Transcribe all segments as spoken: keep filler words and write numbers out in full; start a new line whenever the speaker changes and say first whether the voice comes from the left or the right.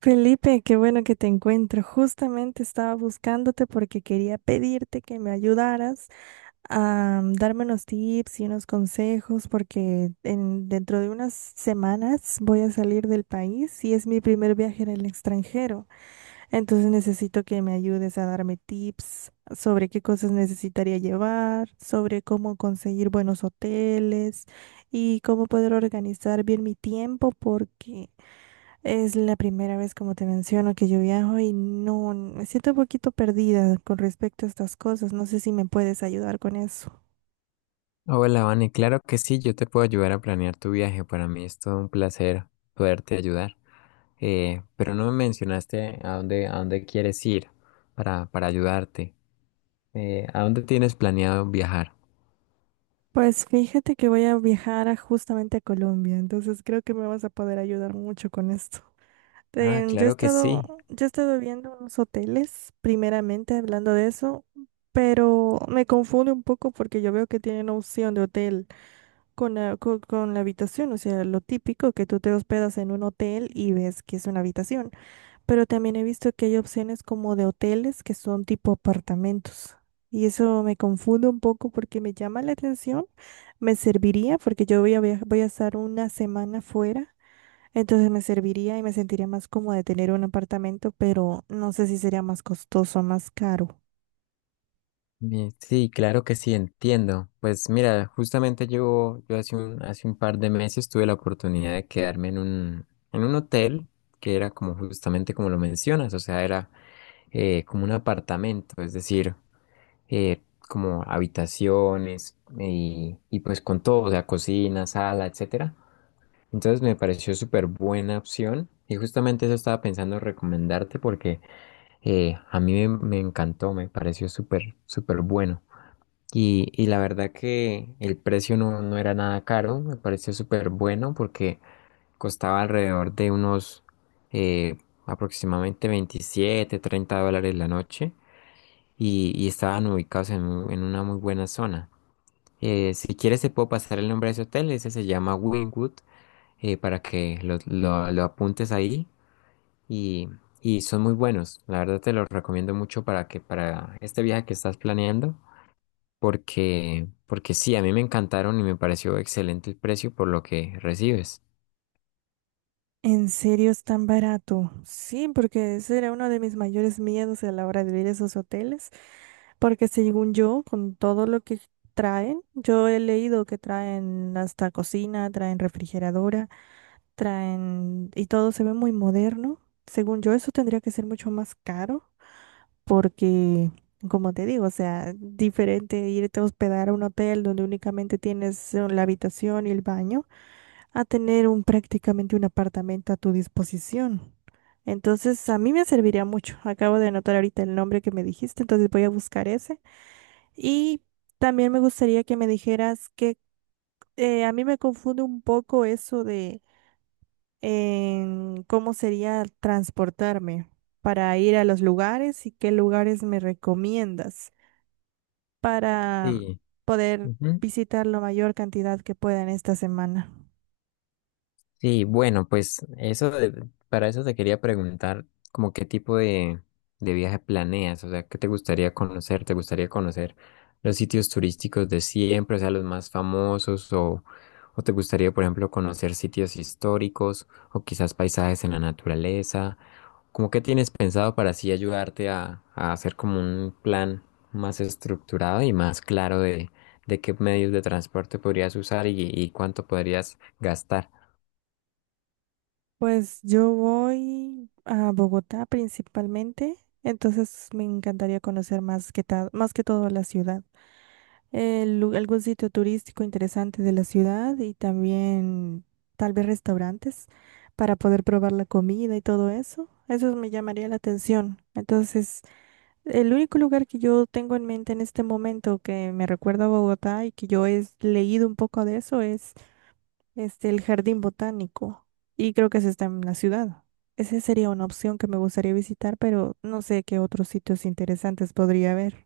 right: Felipe, qué bueno que te encuentro. Justamente estaba buscándote porque quería pedirte que me ayudaras a mm, darme unos tips y unos consejos porque en, dentro de unas semanas voy a salir del país y es mi primer viaje en el extranjero. Entonces necesito que me ayudes a darme tips sobre qué cosas necesitaría llevar, sobre cómo conseguir buenos hoteles y cómo poder organizar bien mi tiempo porque... Es la primera vez, como te menciono, que yo viajo y no, me siento un poquito perdida con respecto a estas cosas. No sé si me puedes ayudar con eso.
left: Hola, Vane, claro que sí, yo te puedo ayudar a planear tu viaje. Para mí es todo un placer poderte ayudar. Eh, pero no me mencionaste a dónde, a dónde quieres ir para, para ayudarte. Eh, ¿a dónde tienes planeado viajar?
right: Pues fíjate que voy a viajar a- justamente a Colombia, entonces creo que me vas a poder ayudar mucho con esto.
left: Ah,
right: Ten- yo he
left: claro que
right: estado,
left: sí.
right: yo he estado viendo unos hoteles, primeramente hablando de eso, pero me confunde un poco porque yo veo que tienen opción de hotel con la, co- con la habitación, o sea, lo típico que tú te hospedas en un hotel y ves que es una habitación. Pero también he visto que hay opciones como de hoteles que son tipo apartamentos. Y eso me confunde un poco porque me llama la atención. Me serviría porque yo voy a via- voy a estar una semana fuera. Entonces me serviría y me sentiría más cómoda de tener un apartamento, pero no sé si sería más costoso, más caro.
left: Mi- Sí, claro que sí, entiendo. Pues mira, justamente yo, yo hace un, hace un par de meses tuve la oportunidad de quedarme en un, en un hotel que era como justamente como lo mencionas, o sea, era eh, como un apartamento, es decir. eh, Como habitaciones y, y pues con todo, o sea, cocina, sala, etcétera. Entonces me pareció súper buena opción y justamente eso estaba pensando recomendarte porque eh, a mí me, me encantó, me pareció súper, súper bueno. Y, y la verdad que el precio no, no era nada caro, me pareció súper bueno porque costaba alrededor de unos eh, aproximadamente veintisiete treinta dólares la noche y, y estaban ubicados en, mu- en una muy buena zona. Eh, si quieres te puedo pasar el nombre de ese hotel, ese se llama Wynwood, eh, para que lo, lo- lo apuntes ahí y, y son muy buenos. La verdad te los recomiendo mucho para que para este viaje que estás planeando, porque, porque sí, a mí me encantaron y me pareció excelente el precio por lo que recibes.
right: ¿En serio es tan barato? Sí, porque ese era uno de mis mayores miedos a la hora de ir a esos hoteles, porque según yo, con todo lo que traen, yo he leído que traen hasta cocina, traen refrigeradora, traen y todo se ve muy moderno. Según yo, eso tendría que ser mucho más caro, porque, como te digo, o sea, diferente irte a hospedar a un hotel donde únicamente tienes eh, la habitación y el baño a tener un prácticamente un apartamento a tu disposición. Entonces, a mí me serviría mucho. Acabo de anotar ahorita el nombre que me dijiste, entonces voy a buscar ese. Y también me gustaría que me dijeras que eh, a mí me confunde un poco eso de en cómo sería transportarme para ir a los lugares y qué lugares me recomiendas para
left: Sí.
right: poder visitar la mayor cantidad que pueda en esta semana.
left: Sí, bueno, pues eso de- para eso te quería preguntar como qué tipo de, de viaje planeas, o sea, qué te gustaría conocer, te gustaría conocer los sitios turísticos de siempre, o sea, los más famosos, o, o te gustaría, por ejemplo, conocer sitios históricos, o quizás paisajes en la naturaleza, como qué tienes pensado para así ayudarte a, a hacer como un plan más estructurado y más claro de, de qué medios de transporte podrías usar y y cuánto podrías gastar.
right: Pues yo voy a Bogotá principalmente, entonces me encantaría conocer más que ta- más que todo la ciudad. El lu- algún sitio turístico interesante de la ciudad y también tal vez restaurantes para poder probar la comida y todo eso. Eso me llamaría la atención. Entonces, el único lugar que yo tengo en mente en este momento que me recuerda a Bogotá y que yo he leído un poco de eso este, el jardín botánico, y creo que ese está en la ciudad. Esa sería una opción que me gustaría visitar, pero no sé qué otros sitios interesantes podría haber.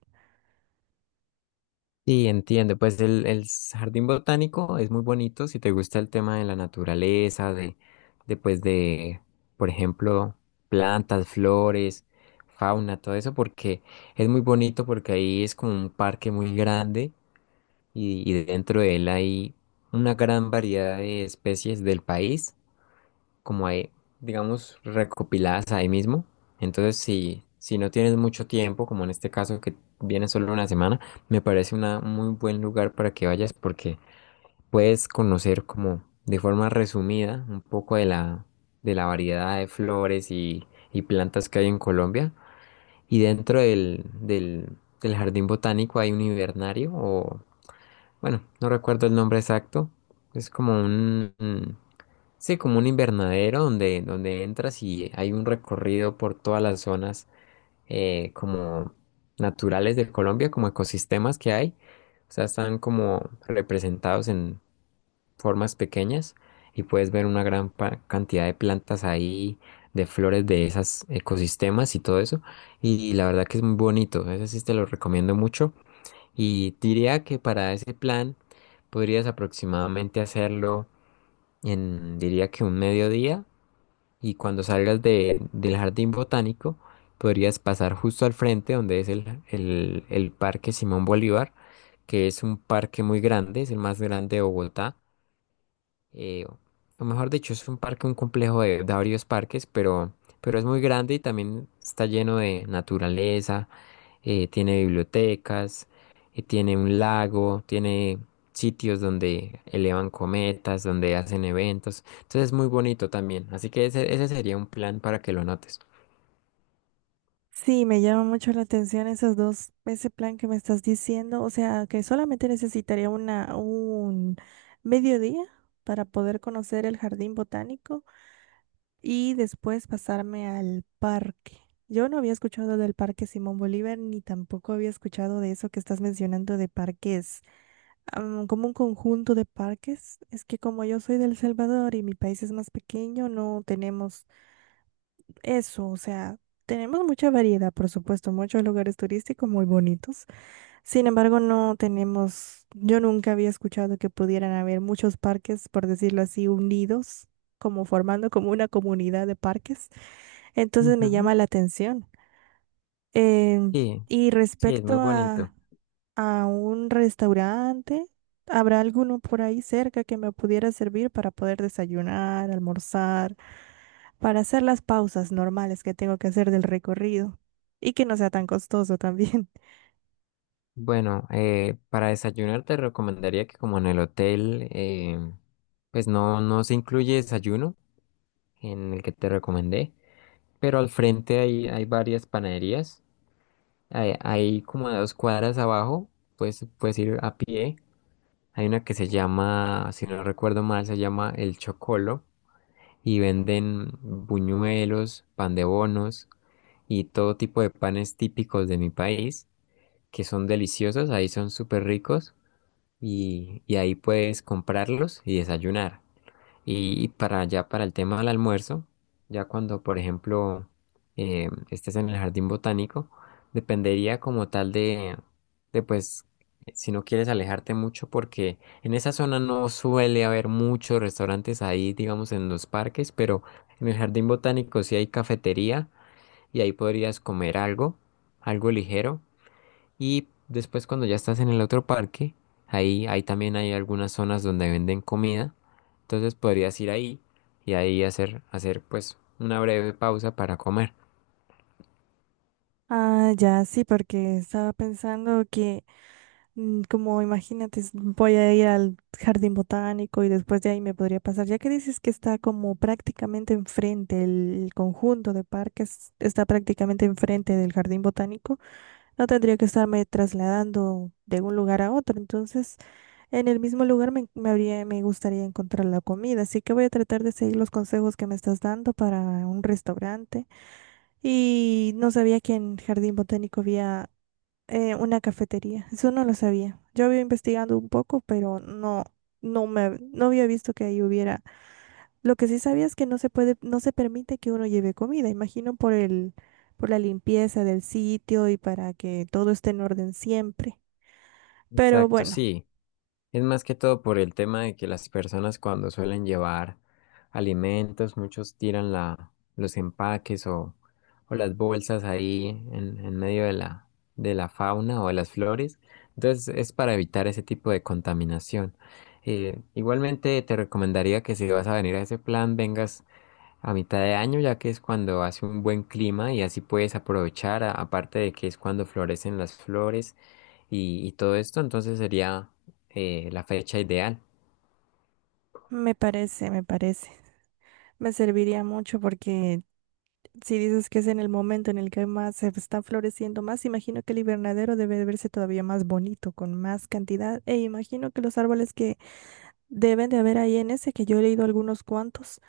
left: Sí, entiendo. Pues el, el jardín botánico es muy bonito si te gusta el tema de la naturaleza, de, de pues de, por ejemplo, plantas, flores, fauna, todo eso, porque es muy bonito porque ahí es como un parque muy grande y, y dentro de él hay una gran variedad de especies del país como ahí, digamos, recopiladas ahí mismo. Entonces, si, si no tienes mucho tiempo, como en este caso que viene solo una semana, me parece una, un muy buen lugar para que vayas porque puedes conocer como de forma resumida un poco de la, de la variedad de flores y, y plantas que hay en Colombia. Y dentro del, del, del jardín botánico hay un invernario o bueno, no recuerdo el nombre exacto. Es como un, un- sí, como un invernadero donde, donde entras y hay un recorrido por todas las zonas eh, como naturales de Colombia, como ecosistemas que hay. O sea, están como representados en formas pequeñas y puedes ver una gran pa- cantidad de plantas ahí, de flores de esos ecosistemas y todo eso. Y la verdad que es muy bonito. Ese sí te lo recomiendo mucho. Y diría que para ese plan podrías aproximadamente hacerlo en, diría que un mediodía y cuando salgas de- del jardín botánico podrías pasar justo al frente donde es el, el el Parque Simón Bolívar, que es un parque muy grande, es el más grande de Bogotá eh, o mejor dicho, es un parque, un complejo de, de varios parques, pero, pero es muy grande y también está lleno de naturaleza, eh, tiene bibliotecas, eh, tiene un lago, tiene sitios donde elevan cometas, donde hacen eventos, entonces es muy bonito también, así que ese, ese sería un plan para que lo notes.
right: Sí, me llama mucho la atención esos dos, ese plan que me estás diciendo, o sea, que solamente necesitaría una, un mediodía para poder conocer el jardín botánico y después pasarme al parque. Yo no había escuchado del Parque Simón Bolívar ni tampoco había escuchado de eso que estás mencionando de parques am, como un conjunto de parques. Es que como yo soy de El Salvador y mi país es más pequeño, no tenemos eso. O sea, tenemos mucha variedad, por supuesto, muchos lugares turísticos muy bonitos. Sin embargo, no tenemos, yo nunca había escuchado que pudieran haber muchos parques, por decirlo así, unidos, como formando como una comunidad de parques. Entonces me
left: Ujú.
right: llama la atención. Em,
left: Sí,
right: y
left: sí, es
right: respecto
left: muy
right: a
left: bonito.
right: a un restaurante. ¿Habrá alguno por ahí cerca que me pudiera servir para poder desayunar, almorzar, para hacer las pausas normales que tengo que hacer del recorrido? Y que no sea tan costoso también.
left: Bueno, eh, para desayunar te recomendaría que como en el hotel, eh, pues no, no se incluye desayuno, en el que te recomendé, pero al frente hay, hay varias panaderías. Hay, hay como a dos cuadras abajo, pues puedes ir a pie. Hay una que se llama, si no recuerdo mal, se llama El Chocolo y venden buñuelos, pan de bonos y todo tipo de panes típicos de mi país que son deliciosos, ahí son súper ricos y, y ahí puedes comprarlos y desayunar. Y para allá, para el tema del almuerzo, ya cuando, por ejemplo, eh, estés en el jardín botánico, dependería como tal de, de, pues, si no quieres alejarte mucho, porque en esa zona no suele haber muchos restaurantes ahí, digamos, en los parques, pero en el jardín botánico sí hay cafetería y ahí podrías comer algo, algo ligero. Y después cuando ya estás en el otro parque, ahí, ahí también hay algunas zonas donde venden comida. Entonces podrías ir ahí y ahí hacer, hacer pues una breve pausa para comer.
right: Ah, ya, sí, porque estaba pensando que, mm, como imagínate, s- voy a ir al jardín botánico y después de ahí me podría pasar, ya que dices que está como prácticamente enfrente, el, el conjunto de parques está prácticamente enfrente del jardín botánico. No tendría que estarme trasladando de un lugar a otro. Entonces, en el mismo lugar me, me habría, me gustaría encontrar la comida. Así que voy a tratar de seguir los consejos que me estás dando para un restaurante. Y no sabía que en Jardín Botánico había eh, una cafetería. Eso no lo sabía. Yo había investigado un poco, pero no, no me, no había visto que ahí hubiera lo que sí sabía es que no se puede, no se permite que uno lleve comida, imagino por el, por la limpieza del sitio y para que todo esté en orden siempre. Pero
left: Exacto,
right: bueno,
left: sí. Es más que todo por el tema de que las personas cuando suelen llevar alimentos, muchos tiran la, los empaques o, o las bolsas ahí en, en medio de la, de la fauna o de las flores. Entonces es para evitar ese tipo de contaminación. Eh, igualmente te recomendaría que si vas a venir a ese plan, vengas a mitad de año, ya que es cuando hace un buen clima y así puedes aprovechar, a- aparte de que es cuando florecen las flores y, y todo esto, entonces sería eh, la fecha ideal.
right: me parece, me parece. Me serviría mucho porque si dices que es en el momento en el que más se están floreciendo más, imagino que el invernadero debe de verse todavía más bonito, con más cantidad. E imagino que los árboles que deben de haber ahí en ese, que yo he leído algunos cuantos,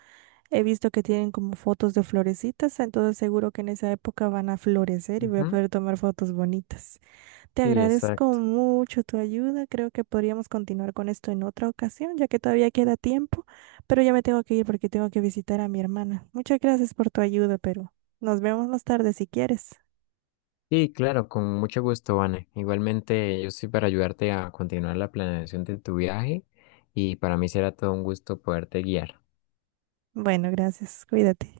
right: he visto que tienen como fotos de florecitas, entonces seguro que en esa época van a florecer y voy a
left: Ujú.
right: poder tomar fotos bonitas. Te
left: Sí,
right: agradezco
left: exacto.
right: mucho tu ayuda. Creo que podríamos continuar con esto en otra ocasión, ya que todavía queda tiempo, pero ya me tengo que ir porque tengo que visitar a mi hermana. Muchas gracias por tu ayuda, pero nos vemos más tarde si quieres.
left: Y claro, con mucho gusto, Vane. Igualmente, yo estoy para ayudarte a continuar la planeación de tu viaje y para mí será todo un gusto poderte guiar.
right: Bueno, gracias. Cuídate.